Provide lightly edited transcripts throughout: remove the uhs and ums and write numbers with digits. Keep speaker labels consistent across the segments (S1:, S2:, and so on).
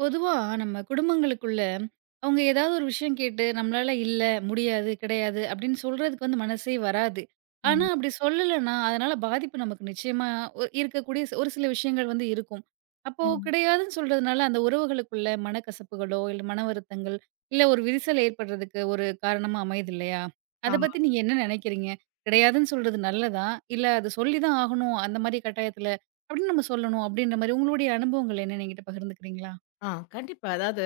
S1: பொதுவா நம்ம குடும்பங்களுக்குள்ள அவங்க ஏதாவது ஒரு விஷயம் கேட்டு நம்மளால இல்ல, முடியாது, கிடையாது அப்படின்னு சொல்றதுக்கு வந்து மனசே வராது. ஆனா
S2: ம்.
S1: அப்படி சொல்லலன்னா, அதனால பாதிப்பு நமக்கு நிச்சயமா இருக்கக்கூடிய ஒரு சில விஷயங்கள் வந்து இருக்கும். அப்போ
S2: ம்.
S1: கிடையாதுன்னு சொல்றதுனால அந்த உறவுகளுக்குள்ள மனக்கசப்புகளோ, இல்ல மன வருத்தங்கள், இல்ல ஒரு விரிசல் ஏற்படுறதுக்கு ஒரு காரணமா அமையுது இல்லையா? அத
S2: ஆமா.
S1: பத்தி நீங்க என்ன நினைக்கிறீங்க? கிடையாதுன்னு சொல்றது நல்லதா? இல்ல அது சொல்லிதான் ஆகணும் அந்த மாரி கட்டாயத்துல அப்படின்னு நம்ம சொல்லணும் அப்படின்ற மாரி உங்களுடைய அனுபவங்கள் என்னன்னு என்கிட்ட பகிர்ந்துக்கிறீங்களா?
S2: ஆ கண்டிப்பா. அதாவது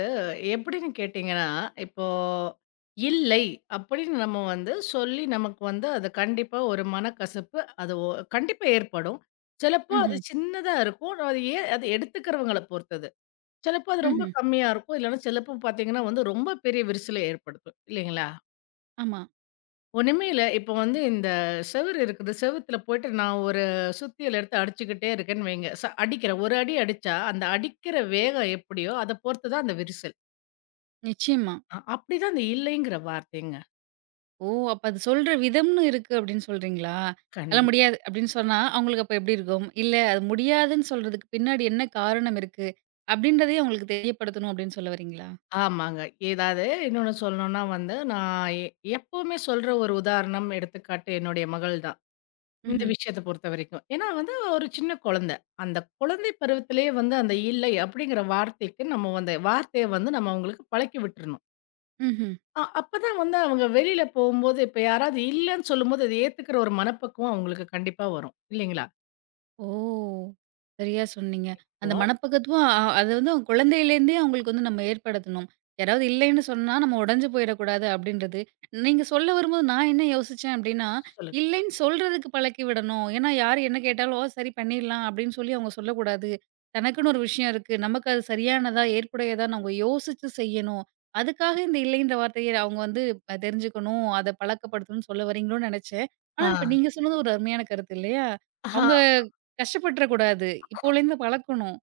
S2: எப்படின்னு கேட்டீங்கன்னா, இப்போ "இல்லை" அப்படின்னு நம்ம வந்து சொல்லி நமக்கு வந்து அது கண்டிப்பா ஒரு மனக்கசப்பு அது ஒ கண்டிப்பா ஏற்படும். சிலப்போ அது
S1: ம்ஹ்ம்.
S2: சின்னதா இருக்கும். அது அது எடுத்துக்கிறவங்கள பொறுத்தது. சிலப்போ அது ரொம்ப
S1: ம்ஹ்ம்.
S2: கம்மியா இருக்கும். இல்லன்னா சிலப்போ பார்த்தீங்கன்னா வந்து ரொம்ப பெரிய விரிசல ஏற்படுத்தும். இல்லைங்களா?
S1: ஆமா.
S2: ஒண்ணுமே இல்ல. இப்போ வந்து இந்த செவுரு இருக்குது. செவுத்துல போயிட்டு நான் ஒரு சுத்தியல் எடுத்து அடிச்சுக்கிட்டே இருக்கேன்னு வைங்க. அடிக்கிறேன். ஒரு அடி அடிச்சா, அந்த அடிக்கிற வேகம் எப்படியோ அத பொறுத்து தான் அந்த விரிசல்.
S1: நிச்சயமா.
S2: அப்படிதான் அந்த இல்லைங்கிற வார்த்தைங்க.
S1: ஓ! அப்ப அது சொல்ற விதம்னு இருக்கு அப்படின்னு சொல்றீங்களா? அதெல்லாம்
S2: கண்டிப்
S1: முடியாது அப்படின்னு சொன்னா, அவங்களுக்கு அப்ப எப்படி இருக்கும்? இல்ல அது முடியாதுன்னு சொல்றதுக்கு பின்னாடி என்ன காரணம் இருக்கு? அப்படின்றதையும் அவங்களுக்கு தெரியப்படுத்தணும் அப்படின்னு சொல்ல வரீங்களா?
S2: ஆமாங்க. ஏதாவது இன்னொன்னு சொல்லணும்னா வந்து, நான் எ எப்பவுமே சொல்ற ஒரு உதாரணம், எடுத்துக்காட்டு என்னுடைய மகள் தான். இந்த
S1: ம்ஹ்ம்.
S2: விஷயத்த பொறுத்தவரைக்கும். ஏன்னா வந்து ஒரு சின்ன குழந்தை. அந்த குழந்தை பருவத்திலேயே வந்து அந்த இல்லை அப்படிங்கிற வார்த்தைக்கு நம்ம வந்து வார்த்தைய வந்து நம்ம அவங்களுக்கு பழக்கி விட்டுறணும்.
S1: ம்ஹ்ம்.
S2: அப்பதான் வந்து அவங்க வெளியில போம்போது, இப்ப யாராவது இல்லன்னு சொல்லும்போது, அத ஏத்துக்கிற ஒரு மனப்பக்குவம் அவங்களுக்கு கண்டிப்பா வரும். இல்லைங்களா?
S1: ஓ! சரியா சொன்னீங்க.
S2: இப்போ
S1: அந்த மனப்பக்குவம் அது வந்து அவங்க குழந்தையிலேருந்தே அவங்களுக்கு வந்து நம்ம ஏற்படுத்தணும். யாராவது இல்லைன்னு சொன்னா நம்ம உடைஞ்சு போயிடக்கூடாது அப்படின்றது. நீங்க சொல்ல வரும்போது நான் என்ன யோசிச்சேன் அப்படின்னா,
S2: சொல்லுங்க.
S1: இல்லைன்னு சொல்றதுக்கு பழக்கி விடணும். ஏன்னா யார் என்ன கேட்டாலும், "ஓ! சரி பண்ணிடலாம்" அப்படின்னு சொல்லி அவங்க சொல்லக்கூடாது. தனக்குன்னு ஒரு விஷயம் இருக்கு. நமக்கு அது சரியானதா, ஏற்புடையதான்னு அவங்க யோசிச்சு செய்யணும். அதுக்காக இந்த இல்லைன்ற வார்த்தைய அவங்க வந்து தெரிஞ்சுக்கணும், அத பழக்கப்படுத்தணும்னு சொல்ல வரீங்களோன்னு நெனச்சேன். ஆனா
S2: ஆ.
S1: இப்ப நீங்க சொன்னது ஒரு அருமையான கருத்து இல்லையா?
S2: ஆஹா,
S1: அவங்க கஷ்டப்பட்டுறக்கூடாது. இப்போலேருந்து பழக்கணும்.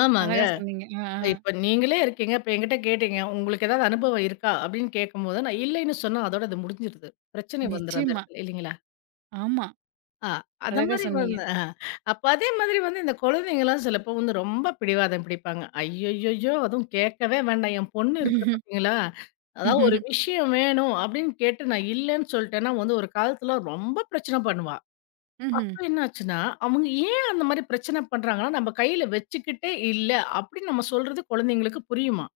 S2: ஆமாங்க.
S1: அழகா சொன்னீங்க. ஆ, ஆ.
S2: இப்ப நீங்களே இருக்கீங்க. இப்ப என்கிட்ட கேட்டீங்க. உங்களுக்கு ஏதாவது அனுபவம் இருக்கா? அப்படின்னு கேட்கும்போது, நான் இல்லைன்னு சொன்னா அதோட அது முடிஞ்சிருது. பிரச்சனை வந்துரும் அந்த
S1: நிச்சயமா.
S2: இடத்துல. இல்லைங்களா?
S1: ஆமா.
S2: ஆ, அந்த
S1: அழகா
S2: மாரி
S1: சொன்னீங்க.
S2: வந்து அ அப்ப அதே மாதிரி வந்து இந்த குழந்தைங்கலாம் சிலப்போ வந்து ரொம்ப பிடிவாதம் பிடிப்பாங்க. ஐய்யய்யய்யோ! அதுவும் கேட்கவே வேண்டாம். என் பொண்ணு இருக்குது
S1: ம்ஹ்ம்.
S2: பார்த்தீங்களா? அதாவது ஒரு
S1: ம்ஹ்ம்.
S2: விஷயம் வேணும் அப்படின்னு கேட்டு நான் இல்லன்னு சொல்ட்டேன்னா வந்து ஒரு காலத்துல ரொம்ப பிரச்சனை பண்ணுவா.
S1: ம்ஹ்ம்.
S2: அப்ப என்னாச்சுன்னா, அவங்க ஏன் அந்த மாரி பிரச்சனை பண்றாங்கன்னா, நம்ம கையில வச்சுக்கிட்டே இல்ல அப்படின்னு நம்ம சொல்றது குழந்தைங்களுக்கு புரியுமாம்.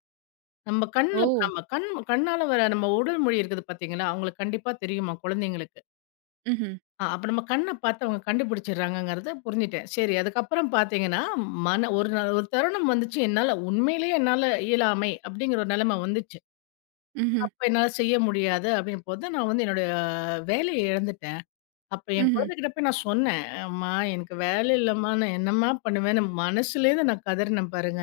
S2: நம்ம
S1: ஓ!
S2: கண்ல நம்ம கண் கண்ணால வர நம்ம உடல் மொழி இருக்குது பார்த்தீங்களா? அவங்களுக்கு கண்டிப்பா தெரியுமா குழந்தைங்களுக்கு.
S1: ம்ஹ்ம்.
S2: அப்ப நம்ம கண்ண பார்த்து அவங்க கண்டுபிடிச்சிடுறாங்கங்கிறத புரிஞ்சுட்டேன். சரி. அதுக்கப்புறம் பார்த்தீங்கன்னா, மன ஒரு நா ஒரு தருணம் வந்துச்சு. என்னால இயலாமை அப்படிங்கிற ஒரு நிலைமை வந்துச்சு.
S1: ம்ஹ்ம்.
S2: அப்ப என்னால செய்ய முடியாது அப்படின்னும் போது நான் வந்து என்னுடைய வேலைய இழந்துட்டேன். அப்ப என்
S1: ம்ஹ்ம்.
S2: குழந்தைகிட்ட போய் நான் சொன்னேன். "அம்மா எனக்கு வேலை இல்லம்மா. நான் என்னம்மா பண்ணுவேன்னு" மனசுலேருந்து நான் கதறினேன் பாருங்க.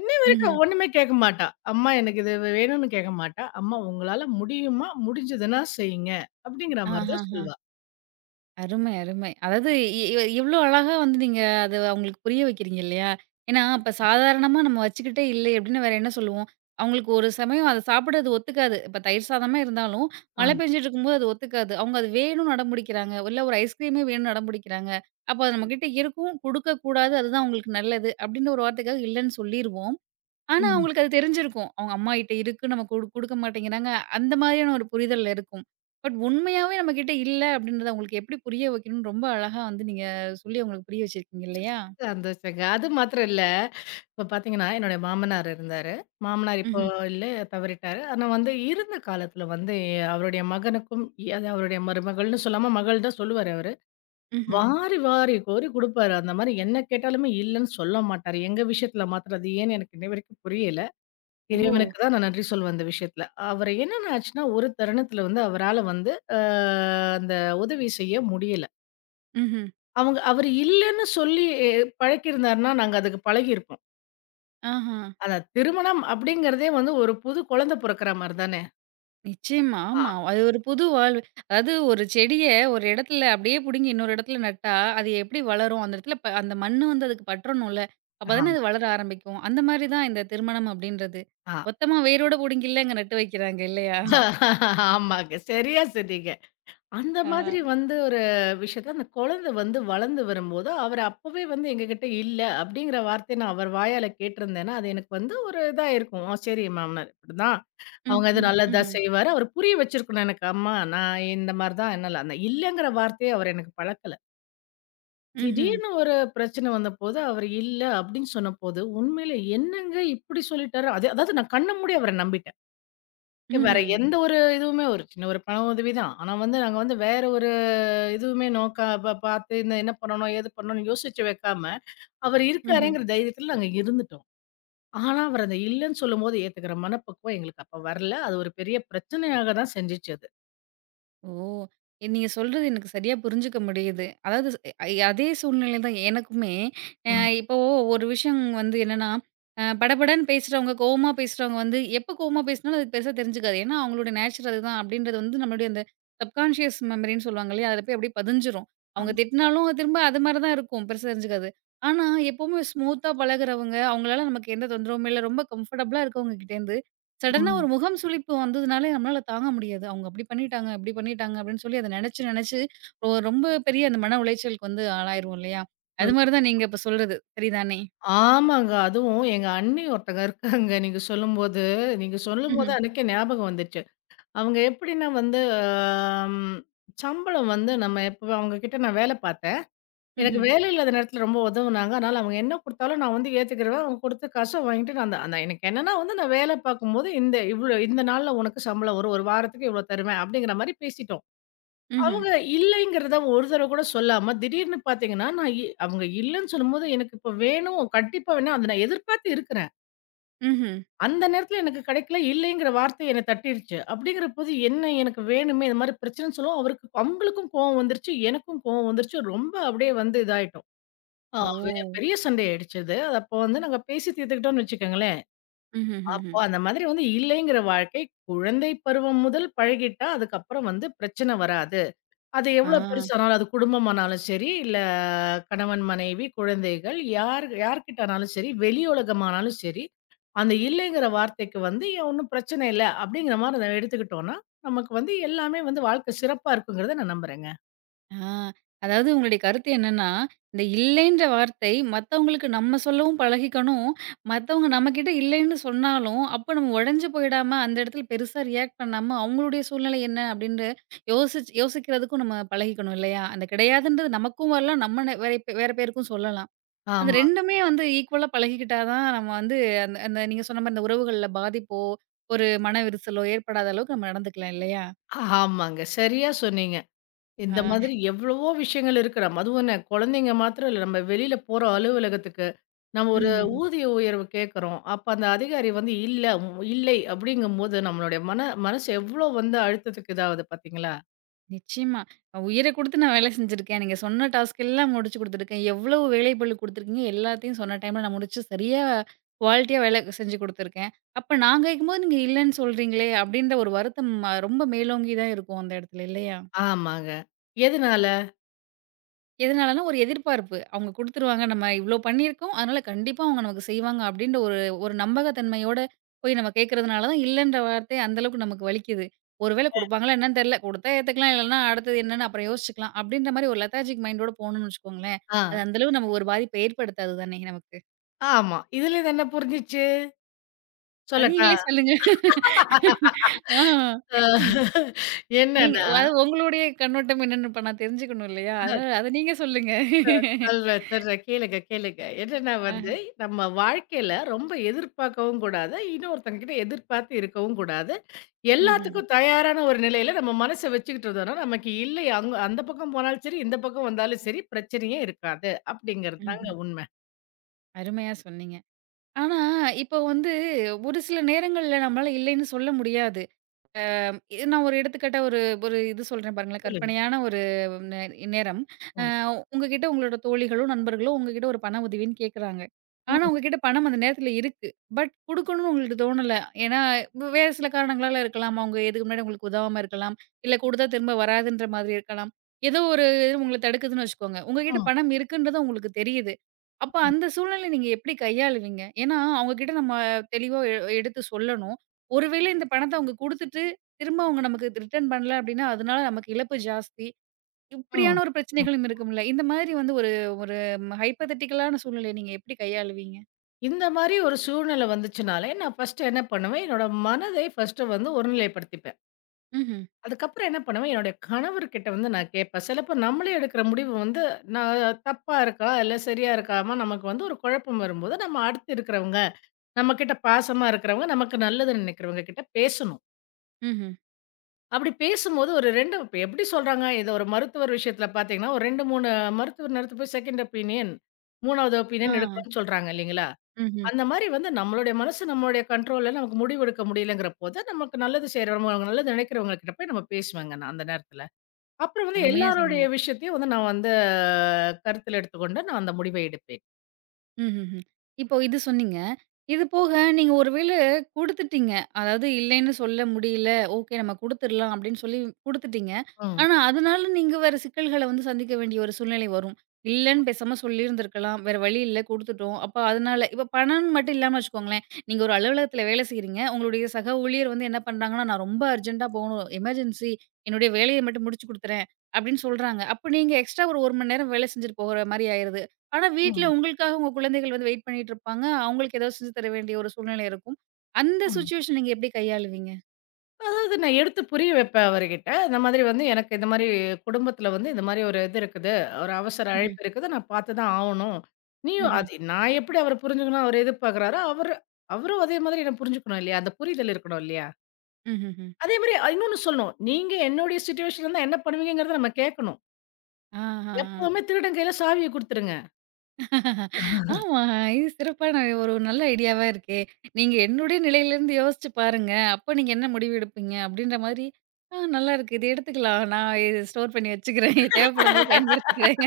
S2: இன்னை
S1: ம்ஹ்ம்.
S2: வரைக்கும் ஒண்ணுமே கேட்க மாட்டா. அம்மா எனக்கு இது வேணும்னு கேட்க மாட்டா. "அம்மா உங்களால முடியுமா? முடிஞ்சதுன்னா செய்யுங்க" அப்படிங்கிற மாரி தான்
S1: ஆஹஹ.
S2: சொல்வா.
S1: அருமை, அருமை. அதாவது இ இ இவ்ளோ அழகா வந்து நீங்க அத அவங்களுக்கு புரிய வைக்கிறீங்க இல்லையா? ஏன்னா, இப்ப சாதாரணமா நம்ம வச்சுக்கிட்டே இல்லை அப்டின்னா வேற என்ன சொல்லுவோம்? அவங்களுக்கு ஒரு சமயம் அத சாப்பிட அது ஒத்துக்காது. இப்ப தயிர் சாதமா இருந்தாலும்,
S2: ஆ.
S1: மழை பெஞ்சுட்ருக்கும்போது அது ஒத்துக்காது. அவங்க அது வேணும்னு அடம்பிடிக்கிறாங்க. இல்ல ஒரு ஐஸ்கிரீமே வேணும்னு அடம்பிடிக்கிறாங்க. அப்ப அது நம்மகிட்ட இருக்கும், குடுக்கக்கூடாது. அதுதான் அவங்களுக்கு நல்லது. அப்டின்ற ஒரு வார்த்தைக்காக இல்லன்னு சொல்லிருவோம். ஆனா,
S2: ம்.
S1: அவங்களுக்கு அது தெரிஞ்சிருக்கும். அவங்க அம்மாகிட்ட இருக்கு. நம்ம குடுக்க மாட்டேங்கிறாங்க. அந்த மாதிரியான ஒரு புரிதல் இருக்கும். பட் உண்மையாவே நம்ம கிட்ட இல்ல அப்படின்றத அவங்களுக்கு எப்படி புரிய வைக்கணும்னு ரொம்ப அழகா வந்து நீங்க சொல்லி அவங்களுக்கு புரிய வச்சிருக்கீங்க இல்லையா?
S2: சந்தோஷங்க. அது மாத்திரம் இல்ல. இப்ப பார்த்தீங்கன்னா, என்னுடைய மாமனார் இருந்தாரு. மாமனார் இப்போ
S1: ம்ஹ்ம்.
S2: இல்ல தவறிட்டாரு. ஆனா வந்து இருந்த காலத்துல வந்து அவருடைய மகனுக்கும், அது அவருடைய மருமகள்ன்னு சொல்லாம மகள் தான் சொல்லுவாரு அவரு. ம்.
S1: ம்ஹ்ம்.
S2: வாரி வாரி கோரி குடுப்பாரு. அந்த மாரி என்ன கேட்டாலுமே இல்லன்னு சொல்ல மாட்டாரு. எங்க விஷயத்துல மாத்திரம் அது ஏன்னு எனக்கு இன்ன வரைக்கும் புரியல.
S1: ஓ!
S2: இறைவனுக்கு தான் நான் நன்றி சொல்வேன் அந்த விஷயத்துல. அவரு என்னென்ன ஆச்சுன்னா, ஒரு தருணத்துல வந்து அவரால வந்து அ அந்த உதவி செய்ய முடியல.
S1: ம்ஹ்ம்.
S2: அவரு இல்லன்னு சொல்லி பழக்கியிருந்தாருன்னா, நாங்க அதுக்கு பழகியிருப்போம்.
S1: ஆஹா.
S2: அதான் திருமணம் அப்படிங்கிறதே வந்து ஒரு புது குழந்தை பொறக்கிற மாரி தானே!
S1: நிச்சயமா.
S2: ஆ.
S1: ஆமா. அது ஒரு புது வாழ்வு. அதாவது ஒரு செடிய ஒரு இடத்துல அப்படியே புடுங்கி இன்னொரு இடத்துல நட்டா, அது எப்படி வளரும்? அந்த இடத்துல அந்த மண்ணு வந்து அதுக்கு பற்றணும்ல. அப்பதானே
S2: ஆமா.
S1: அது வளர ஆரம்பிக்கும். அந்த மாரி தான் இந்த திருமணம் அப்படின்றது.
S2: ஆ.
S1: மொத்தமா வேரோட புடுங்கில்ல அங்க நட்டு வைக்கிறாங்க இல்லையா?
S2: ஆமாங்க. சரியா சொன்னீங்க. அந்த
S1: ஆ.
S2: மாதிரி வந்து ஒரு விஷயத்த அந்த குழந்தை வந்து வளர்ந்து வரும்போது, அவரு அப்பவே வந்து எங்ககிட்ட இல்ல அப்படிங்கிற வார்த்தைய நான் அவர் வாயால கேட்டிருந்தேன்னா, அது எனக்கு வந்து ஒரு இதா இருக்கும். ஆ சரி மாமனார் இப்படிதான். அவங்க அது
S1: ம்ஹ்ம்,
S2: நல்லதுதா
S1: ம்ஹ்ம்,
S2: செய்வாரு. அவரு புரிய வச்சிருக்கணும் எனக்கு. அம்மா நான் இந்த மாரி தான் என்னால அந்த இல்லங்கிற வார்த்தைய அவர் எனக்கு பழக்கல.
S1: ம்ஹ்ம்,
S2: திடீர்னு ஒரு பிரச்சனை வந்தபோது, அவரு இல்ல அப்படின்னு சொன்னபோது, உண்மையில என்னங்க இப்படி சொல்லிட்டாரு? அது அதாவது நான் கண்ண மூடி அவர நம்பிட்டேன். வேற
S1: ம்ஹ்ம்,
S2: எந்த ஒரு இதுவுமே ஒரு சின்ன ஒரு பண உதவி தான். ஆனா வந்து நாங்க வந்து வேற ஒரு இதுவுமே நோக்கா பார்த்து இந்த என்ன பண்ணணும், ஏது பண்ணணும்னு யோசிச்சு வைக்காம, அவர்
S1: ம்ஹ்ம்.
S2: இருக்காரேங்கிற தைரியத்துல நாங்க இருந்துட்டோம். ஆனா, அவர் அந்த இல்லன்னு சொல்லும்போது ஏத்துக்கிற மனப்பக்குவம் எங்களுக்கு அப்ப வரல. அது ஒரு பெரிய பிரச்சனையாக தான் செஞ்சுச்சு அது.
S1: ஓ! நீங்க சொல்றது எனக்கு சரியா புரிஞ்சுக்க முடியுது. அதாவது ஸ் அ அதே சூழ்நிலை தான் எனக்குமே. அ
S2: ம்.
S1: இப்போ ஒரு விஷயம் வந்து என்னன்னா, படபடன்னு பேசுறவங்க, கோவமா பேசுறவங்க வந்து எப்ப கோவமா பேசினாலும் அது பெருசா தெரிஞ்சுக்காது. ஏன்னா அவங்களோட நேச்சர் அதுதான் அப்படின்றது வந்து நம்மளுடைய அந்த சப்கான்ஷியஸ் மெமரின்னு சொல்லுவாங்க இல்லையா? அதில போய் அப்படியே பதிஞ்சிரும். அவங்க
S2: ஆமா.
S1: திட்டினாலும் அது திரும்ப அது மாரி தான் இருக்கும். பெருசா தெரிஞ்சுக்காது. ஆனா எப்பவுமே ஸ்மூத்தா பழகுறவங்க, அவங்களால நமக்கு எந்த தொந்தரவுமே இல்ல. ரொம்ப கம்ஃபர்டபுளா இருக்கவங்க கிட்டேருந்து சடனா ஒரு
S2: ம்.
S1: முகம் சுளிப்பு வந்ததுனாலே நம்மளால தாங்க முடியாது. அவங்க அப்படி பண்ணிட்டாங்க, இப்படி பண்ணிட்டாங்க அப்படின்னு சொல்லி அத நெனச்சு, நெனச்சு ரொம்ப பெரிய அந்த மன உளைச்சலுக்கு வந்து ஆளாயிருவோம் இல்லையா?
S2: ஐ
S1: அது மாரி தான் நீங்க இப்ப சொல்றது. சரிதானே?
S2: ஆமாங்க. அதுவும் எங்க அண்ணி ஒருத்தங்க இருக்காங்க. நீங்க சொல்லும்போது
S1: ம்ஹ்ம்.
S2: அன்னைக்கே ஞாபகம் வந்துச்சு. அவங்க எப்படின்னா வந்து சம்பளம் வந்து நம்ம எப்ப அவங்க கிட்ட நான் வேலை பார்த்தேன். எனக்கு
S1: ம்ஹ்ம்.
S2: வேலை இல்லாத நேரத்தில ரொம்ப உதவுனாங்க. அதனால அவங்க என்ன குடுத்தாலும் நான் வந்து ஏத்துக்கிருவேன். அவங்க குடுத்த காச வாங்கிட்டு நான் அந்த அந்த எனக்கு என்னன்னா வந்து நான் வேலை பார்க்கும்போது இந்த இவ்ளோ இந்த நாள்ல உனக்கு சம்பளம் வரும். ஒரு வாரத்துக்கு இவ்ளோ தருவேன் அப்படிங்கிற மாரி பேசிட்டோம்.
S1: ம்ஹ்ம்.
S2: அவங்க இல்லைங்கிறத ஒரு தடவ கூட சொல்லாம, திடீர்னு பார்த்தீங்கன்னா, நான் இ அவங்க இல்லன்னு சொல்லும்போது, எனக்கு இப்போ வேணும், கண்டிப்பா வேணும். அத நான் எதிர்பார்த்து இருக்கிறேன்.
S1: ம்ஹ்ம்.
S2: அந்த நேரத்தில எனக்கு கிடைக்கல, இல்லைங்கிற வார்த்தை என்ன தட்டிடுச்சு. அப்படிங்கிறபோது, என்ன எனக்கு வேணுமே, இந்த மாரி பிரச்சனைன்னு சொல்லவும், அவங்களுக்கும் கோவம் வந்துருச்சு, எனக்கும் கோவம் வந்துருச்சு. ரொம்ப அப்படியே வந்து இதாயிட்டோம். ஆ
S1: ஓ!
S2: வெ பெரிய சண்டை ஆயிடுச்சு அது. அது அப்போ வந்து நாங்க பேசி தீர்த்துக்கிட்டோம்னு வச்சுக்கோங்களேன்.
S1: ம்ஹ்ம்.
S2: அப்போ
S1: ம்ஹ்ம்.
S2: அந்த மாதிரி வந்து இல்லைங்கிற வாழ்க்கை, குழந்தை பருவம் முதல் பழகிட்டா, அதுக்கப்புறம் வந்து பிரச்சனை வராது. அது
S1: ஆ.
S2: எவ்வளோ பெருசானாலும், அது குடும்பமானாலும் சரி, இல்ல கணவன், மனைவி, குழந்தைகள் யார் யார்கிட்டனாலும் சரி, வெளி உலகமானாலும் சரி, அந்த இல்லைங்கிற வார்த்தைக்கு வந்து "ஏன் ஒண்ணும் பிரச்சனை இல்ல" அப்படிங்கிற மாரி நம்ம எடுத்துக்கிட்டோம்னா, நமக்கு வந்து எல்லாமே வந்து வாழ்க்கை சிறப்பா இருக்குங்கிறத நான் நம்புறேங்க.
S1: ஆ, அதாவது உங்களுடைய கருத்து என்னன்னா, இந்த இல்லைன்ற வார்த்தை மத்தவங்களுக்கு நம்ம சொல்லவும் பழகிக்கணும். மத்தவங்க நம்மகிட்ட இல்லைன்னு சொன்னாலும், அப்போ நம்ம உடைஞ்சு போயிடாம அந்த இடத்துல பெருசா ரியாக்ட் பண்ணாம, அவங்களுடைய சூழ்நிலை என்ன அப்படின்னு யோசிக்கிறதுக்கும் நம்ம பழகிக்கணும் இல்லையா? அந்த கிடையாதுன்றது நமக்கும் வரலாம், நம்ம நெ வேற பே வேற பேருக்கும் சொல்லலாம். அந்த
S2: ஆமா,
S1: ரெண்டுமே வந்து ஈக்குவலா பழகிக்கிட்டா தான் நம்ம வந்து அந்த அந்த நீங்க சொன்ன மாரி அந்த உறவுகள்ல பாதிப்போ, ஒரு மன விரிசலோ ஏற்படாத அளவுக்கு நம்ம நடந்துக்கலாம் இல்லையா?
S2: ஆமாங்க. சரியா சொன்னீங்க.
S1: ஆ.
S2: இந்த மாதிரி எவ்வளவோ விஷயங்கள் இருக்கு. நம்ம அதுவும் என்ன குழந்தைங்க மாத்திரம் இல்ல. நம்ம வெளியில போறோம் அலுவலகத்துக்கு. நம்ம ஒரு
S1: ம்ஹ்ம்.
S2: ஊதிய உயர்வு கேட்குறோம். அப்ப அந்த அதிகாரி வந்து இல்ல, இல்லை அப்படிங்கும்போது நம்மளுடைய மனசு எவ்வளோ வந்து அழுத்தத்துக்கு இதாகுது பார்த்தீங்களா?
S1: நிச்சயமா. உயிர குடுத்து நான் வேலை செஞ்சிருக்கேன். நீங்க சொன்ன டாஸ்க் எல்லாம் முடிச்சு குடுத்துருக்கேன். எவ்வளவு வேலைப்பளு குடுத்துருக்கீங்க, எல்லாத்தையும் சொன்ன டைம்ல நான் முடிச்சு சரியா குவாலிட்டியா வேலை செஞ்சு குடுத்துருக்கேன். அப்ப நான் கேட்கும்போது நீங்க இல்லன்னு சொல்றீங்களே! அப்டின்ற ஒரு வருத்தம் ரொம்ப மேலோங்கி தான் இருக்கும் அந்த இடத்துல இல்லையா?
S2: ஆமாங்க. எதுனால?
S1: எதனாலனா ஒரு எதிர்பார்ப்பு. அவங்க குடுத்துருவாங்க. நம்ம இவ்ளோ பண்ணியிருக்கோம். அதனால கண்டிப்பா அவங்க நமக்கு செய்வாங்க அப்டின்ற ஒரு ஒரு நம்பகத்தன்மையோட போய் நம்ம கேட்கறதுனால தான் இல்லன்ற வார்த்தை அந்த அளவுக்கு நமக்கு வலிக்குது. ஒரு வேளை குடுப்பாங்களா என்னன்னு தெரியல. குடுத்தா ஏத்துக்கலாம். இல்லன்னா அடுத்தது என்னன்னு அப்புறம் யோசிச்சுக்கலாம். அப்டின்ற மாரி ஒரு லெதாஜிக் மைண்டோட போணும்னு வச்சுக்கோங்களேன். அது
S2: ஆ.
S1: அந்த அளவு நம்ம ஒரு பாதிப்ப ஏற்படுத்தாது தானே நமக்கு.
S2: ஆமா. இதுலேருந்து என்ன புரிஞ்சுச்சு?
S1: அது
S2: சொல்லட்டா?
S1: நீங்களே சொல்லுங்க. ஆ.
S2: அ
S1: ம். நீங்க
S2: என்னன்னா
S1: அது உங்களுடைய கண்ணோட்டம் என்னன்னு இப்ப நான் தெரிஞ்சுக்கணும் இல்லையா? அதனால அத நீங்க சொல்லுங்க.
S2: சொல்றேன், சொல்றேன். கேளுங்க, கேளுங்க. என்னன்னா
S1: ஆஹ.
S2: வந்து, நம்ம வாழ்க்கையில ரொம்ப எதிர்பார்க்கவும் கூடாது. இன்னொருத்தங்க கிட்ட எதிர்பார்த்து இருக்கவும் கூடாது.
S1: ம்ஹ்ம்.
S2: எல்லாத்துக்கும் தயாரான ஒரு நிலையில நம்ம மனச வச்சுக்கிட்டு இருந்தோம்னா, நமக்கு இல்லை அங்க அந்த பக்கம் போனாலும் சரி, இந்த பக்கம் வந்தாலும் சரி, பிரச்சனையே இருக்காது. அப்படிங்கிறது தாங்க
S1: ம்ஹ்ம்.
S2: உண்மை.
S1: அருமையா சொன்னீங்க. ஆனா, இப்போ வந்து ஒரு சில நேரங்கள்ல நம்மளால இல்லைன்னு சொல்ல முடியாது. இது நான் ஒரு எடுத்துக்காட்டா ஒரு ஒரு இது சொல்றேன் பாருங்களேன்.
S2: சொல்லுங்க.
S1: கற்பனையான ஒரு நே நேரம். அ
S2: ம்.
S1: உங்ககிட்ட உங்களோட தோழிகளோ, நண்பர்களோ உங்ககிட்ட ஒரு பண உதவின்னு கேட்குறாங்க. ஆனா
S2: ம்.
S1: உங்ககிட்ட பணம் அந்த நேரத்துல இருக்கு. பட் குடுக்கணும்னு உங்களுக்கு தோணல. ஏன்னா வேற சில காரணங்களால இருக்கலாம். அவங்க இதுக்கு முன்னாடி உங்களுக்கு உதவாம இருக்கலாம். இல்ல குடுத்தா திரும்ப வராதுன்ற மாதிரி இருக்கலாம். ஏதோ ஒரு இது உங்கள தடுக்குதுன்னு வச்சுக்கோங்க. உங்ககிட்ட
S2: ம்.
S1: பணம் இருக்குன்றது உங்களுக்கு தெரியுது. அப்ப அந்த சூழ்நிலைய நீங்க எப்படி கையாளுவீங்க? ஏன்னா அவங்க கிட்ட நம்ம தெளிவா எடுத்து சொல்லணும். ஒருவேளை இந்த பணத்த அவங்க குடுத்துட்டு திரும்ப அவங்க நமக்கு ரிட்டர்ன் பண்ணல அப்படின்னா, அதனால நமக்கு இழப்பு ஜாஸ்தி.
S2: ம்.
S1: இப்படியான ஒரு
S2: ம்.
S1: பிரச்சனைகளும் இருக்கும்ல. இந்த மாதிரி வந்து ஒரு ஒரு ஹைப்போதெட்டிக்கலான சூழ்நிலைய நீங்க எப்படி கையாளுவீங்க?
S2: இந்த மாரி ஒரு சூழ்நிலை வந்துச்சுனாலே, நான் ஃபர்ஸ்ட்டு என்ன பண்ணுவேன், என்னோட மனதை ஃபர்ஸ்ட்டு வந்து ஒருநிலைப்படுத்திப்பேன்.
S1: ம்ஹ்ம்,
S2: அதுக்கப்புறம் என்ன பண்ணுவேன், என்னுடைய கணவர்கிட்ட வந்து நான் கேட்பேன். சிலப்போ நம்மளே எடுக்கிற முடிவு வந்து நான் தப்பா இருக்கா? இல்ல சரியா இருக்காமா? நமக்கு வந்து ஒரு குழப்பம் வரும்போது, நம்ம அடுத்து இருக்கிறவங்க, நம்மகிட்ட பாசமா இருக்கிறவங்க, நமக்கு நல்லதுன்னு நினைக்கிறவங்க கிட்ட பேசணும்.
S1: ம்ஹ்ம்,
S2: அப்படி பேசும்போது ஒரு 2 இப்ப எப்படி சொல்றாங்க? இத ஒரு மருத்துவர் விஷயத்தில பார்த்தீங்கன்னா, ஒரு 2, 3 மருத்துவர் இடத்து போய் செகண்ட் ஒப்பீனியன், 3வது
S1: ஆ.
S2: ஒப்பீனியன் எடுக்கணும்னு சொல்றாங்க இல்லைங்களா?
S1: ம்ஹ்ம்.
S2: அந்த மாரி வந்து நம்மளுடைய மனசு நம்மளுடைய கண்ட்ரோல்ல நமக்கு முடிவெடுக்க முடியலங்கிற போது, நமக்கு நல்லது செய்றவங்க, நல்லது நினைக்கிறவங்க கிட்ட போய் நம்ம பேசுவேங்க நான் அந்த நேரத்தில. அப்புறம் வந்து
S1: அருமையா
S2: எல்லாருடைய
S1: சொன்னீங்க.
S2: விஷயத்தையும் வந்து நான் வந்து கருத்துல எடுத்துக்கொண்டு நான் அந்த முடிவை எடுப்பேன்.
S1: ம்ஹ்ஹ்ம். இப்போ இது சொன்னீங்க. இது போக நீங்க ஒரு வேள குடுத்துட்டீங்க. அதாவது இல்லைன்னு சொல்ல முடியல. ஓகே நம்ம குடுத்துடலாம் அப்படின்னு சொல்லி குடுத்துட்டீங்க.
S2: ம்.
S1: ஆனா அதனால நீங்க வேற சிக்கல்கள வந்து சந்திக்க வேண்டிய ஒரு சூழ்நிலை வரும். இல்லன்னு பேசாம சொல்லியிருந்திருக்கலாம். வேற வழி இல்ல குடுத்துட்டோம். அப்ப அதனால இப்ப பணம்னு மட்டும் இல்லாம வச்சுக்கோங்களேன். நீங்க ஒரு அலுவலகத்துல வேலை செய்றீங்க. உங்களுடைய சக ஊழியர் வந்து என்ன பண்றாங்கன்னா, "நான் ரொம்ப அர்ஜென்ட்டா போணும். எமர்ஜென்சி என்னுடைய வேலைய மட்டும் முடிச்சு குடுத்துறேன்" அப்படின்னு சொல்றாங்க. அப்ப நீங்க எக்ஸ்ட்ரா ஒரு 1 மணி நேரம் வேலை செஞ்சுட்டு போற மாரி ஆயிருது. ஆனா, வீட்ல
S2: ம்.
S1: உங்களுக்காக உங்க குழந்தைகள் வந்து வெயிட் பண்ணிட்டுருப்பாங்க. அவங்களுக்கு ஏதாவது செஞ்சு தர வேண்டிய ஒரு சூழ்நிலை இருக்கும். அந்த
S2: ம்.
S1: சிச்சுவேஷன் நீங்க எப்படி கையாளுவீங்க?
S2: அதாவது நான் எடுத்து புரிய வைப்பேன் அவர்கிட்ட. இந்த மாதிரி வந்து எனக்கு இந்த மாதிரி குடும்பத்துல வந்து இந்த மாதிரி ஒரு இது இருக்குது. ஒரு அவசர ம்.
S1: ம்ஹ்ம்,
S2: அழைப்பு இருக்குது. நான் பார்த்து தான் ஆவணும். நீயும்
S1: ம்ஹ்ம்,
S2: அது நான் எப்படி அவர புரிஞ்சுக்கணும் அவர் எதிர்பார்க்குறாரோ, அவரு அவரும் அதே மாதிரி என்ன புரிஞ்சுக்கணும் இல்லையா? அந்த புரிதல் இருக்கணும் இல்லையா?
S1: ம்ஹ்ஹ்ம்.
S2: அதே மாதிரி இன்னொன்னு சொல்லணும். நீங்க என்னுடைய சிச்சுவேஷன்ல இருந்தா என்ன பண்ணுவீங்கங்கிறத நம்ம கேட்கணும்.
S1: ஆஹா!
S2: எப்பவுமே திருடன் கையில சாவிய குடுத்துருங்க.
S1: ஆமா. இது சிறப்பான ஒரு நல்ல ஐடியாவா இருக்கே! நீங்க என்னுடைய நிலையிலிருந்து யோசிச்சு பாருங்க. அப்ப நீங்க என்ன முடிவு எடுப்பீங்க? அப்படின்ற மாரி, ஆ நல்லாருக்கு. இத எடுத்துக்கலாம். நான் இத ஸ்டோர் பண்ணி வச்சுக்கிறேன். தேவைப்படும்போது பயன்படுத்திக்கிறேன்.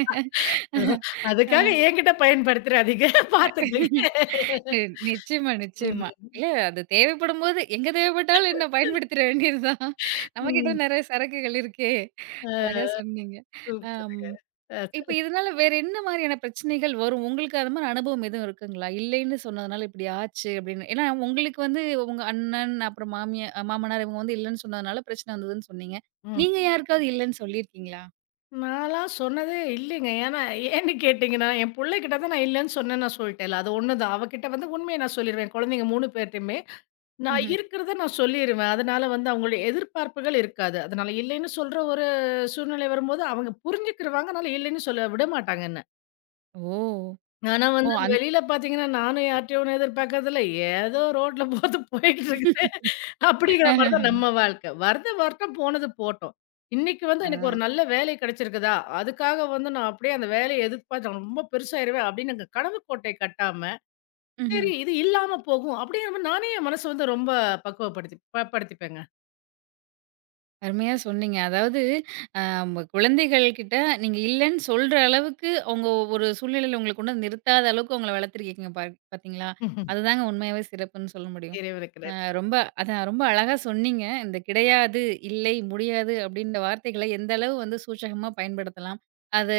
S2: அதுக்காக என்கிட்ட பயன்படுத்துறாதீங்க. பார்த்துக்கங்க.
S1: நி- நிச்சயமா, நிச்சயமா.
S2: ம்.
S1: இல்ல அது தேவைப்படும்போது, எங்க தேவைப்பட்டாலும் என்ன பயன்படுத்திற வேண்டியது தான். நம்மகிட்ட
S2: ம்.
S1: நெறைய சரக்குகள் இருக்கே!
S2: அ
S1: அழகா சொன்னீங்க. அம்
S2: சூப்பருங்க.
S1: இப்ப
S2: சொல்லுங்க.
S1: இதனால வேற என்ன மாரியான பிரச்சனைகள் வரும்? உங்களுக்கு அது மாரி அனுபவம் எதுவும் இருக்குங்களா? இல்லைன்னு சொன்னதுனால இப்படி ஆச்சு அப்படின்னு. ஏன்னா உங்களுக்கு வந்து உங்க அண்ணன், அப்புறம் மாமியா மாமனார் இவங்க வந்து இல்லன்னு சொன்னதுனால பிரச்சனை வந்ததுன்னு சொன்னீங்க.
S2: ம்.
S1: நீங்க யாருக்காவது இல்லன்னு சொல்லியிருக்கீங்களா?
S2: நான்லாம் சொன்னதே இல்லைங்க. ஏன்னா ஏன்னு கேட்டீங்கன்னா, என் புள்ளைகிட்ட தான் நான் இல்லன்னு சொன்னேன்னு நான் சொல்ட்டேன்ல. அது ஒண்ணுதான். அவகிட்ட வந்து உண்மைய நான் சொல்லிருவேன். குழந்தைங்க 3 பேர்ட்டயுமே. நான்
S1: ம்ஹ்ம்.
S2: இருக்கிறத நான் சொல்லிருவேன். அதனால வந்து அவங்களுடைய எதிர்பார்ப்புகள் இருக்காது. அதனால இல்லைன்னு சொல்ற ஒரு சூழ்நிலை வரும்போது அவங்க புரிஞ்சுக்கிருவாங்க. அதனால இல்லைன்னு சொல்ல விட மாட்டாங்க என்ன.
S1: ஓ!
S2: ஆனா
S1: ஓ!
S2: வந்து வெளியில பார்த்தீங்கன்னா, நானும் யார்ட்டயும் ஒண்ணும் எதிர்பார்க்கறதில்ல. ஏதோ ரோட்ல போறது போயிட்டு இருக்குது. அப்படிங்கிற மாரி தான்
S1: ஆஹஹ.
S2: நம்ம வாழ்க்கை. வரது வரட்டும், போனது போட்டும். இன்னைக்கு வந்து
S1: ஆ.
S2: எனக்கு ஒரு நல்ல வேலை கிடைச்சிருக்குதா, அதுக்காக வந்து நான் அப்படியே அந்த வேலைய எதிர்பார்த்து நான் ரொம்ப பெருசாயிருவேன் அப்படின்னு எனக்கு கனவு கோட்டை கட்டாம,
S1: ம்ஹ்ம்.
S2: சரி இது இல்லாம போகும் அப்படிங்கிற மாரி நானே என் மனச வந்து ரொம்ப பக்குவப்படுத்தி படுத்திப்பேங்க.
S1: அருமையா சொன்னீங்க. அதாவது அ ம குழந்தைகள் கிட்ட நீங்க இல்லன்னு சொல்ற அளவுக்கு, அவங்க ஒரு சூழ்நிலையில உங்கள கொண்டு வந்து நிறுத்தாத அளவுக்கு உங்கள வளர்த்துருக்கீங்க பார்த்தீங்களா? அதுதாங்க உண்மையாவே சிறப்புன்னு சொல்ல முடியும்.
S2: இறைவனுக்கு
S1: அ
S2: நன்றி.
S1: ரொம்ப அதான் ரொம்ப அழகா சொன்னீங்க. இந்த கிடையாது, இல்லை, முடியாது அப்படின்ற வார்த்தைகள எந்த அளவு வந்து சூச்சகமா பயன்படுத்தலாம். அது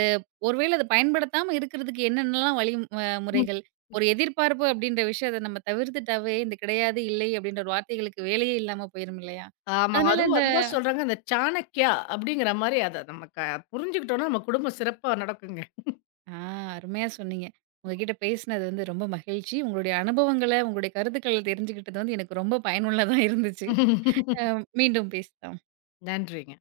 S1: ஒருவேளை அது பயன்படுத்தாம இருக்கிறதுக்கு என்னென்னலாம் வழி முறைகள்? ஒரு எதிர்பார்ப்பு அப்படின்ற விஷயத்த நம்ம தவிர்த்துட்டாவே, இந்த கிடையாது, இல்லை அப்படின்ற ஒரு வார்த்தைகளுக்கு வேலையே இல்லாம போயிரும் இல்லையா?
S2: ஆமா.
S1: அதனால
S2: அதுவும்
S1: இந்த
S2: அதுதான் சொல்றாங்க. இந்த சாணக்யா அப்படிங்கிற மாரி அத நம்ம புரிஞ்சுக்கிட்டோம்னா, நம்ம குடும்பம் சிறப்பா நடக்குங்க.
S1: ஆ அருமையா சொன்னீங்க. உங்ககிட்ட பேசினது வந்து ரொம்ப மகிழ்ச்சி. உங்களுடைய அனுபவங்கள, உங்களுடைய கருத்துக்கள தெரிஞ்சுக்கிட்டது வந்து எனக்கு ரொம்ப பயனுள்ளதா இருந்துச்சு. அ மீண்டும் பேசலாம்.
S2: நன்றிங்க.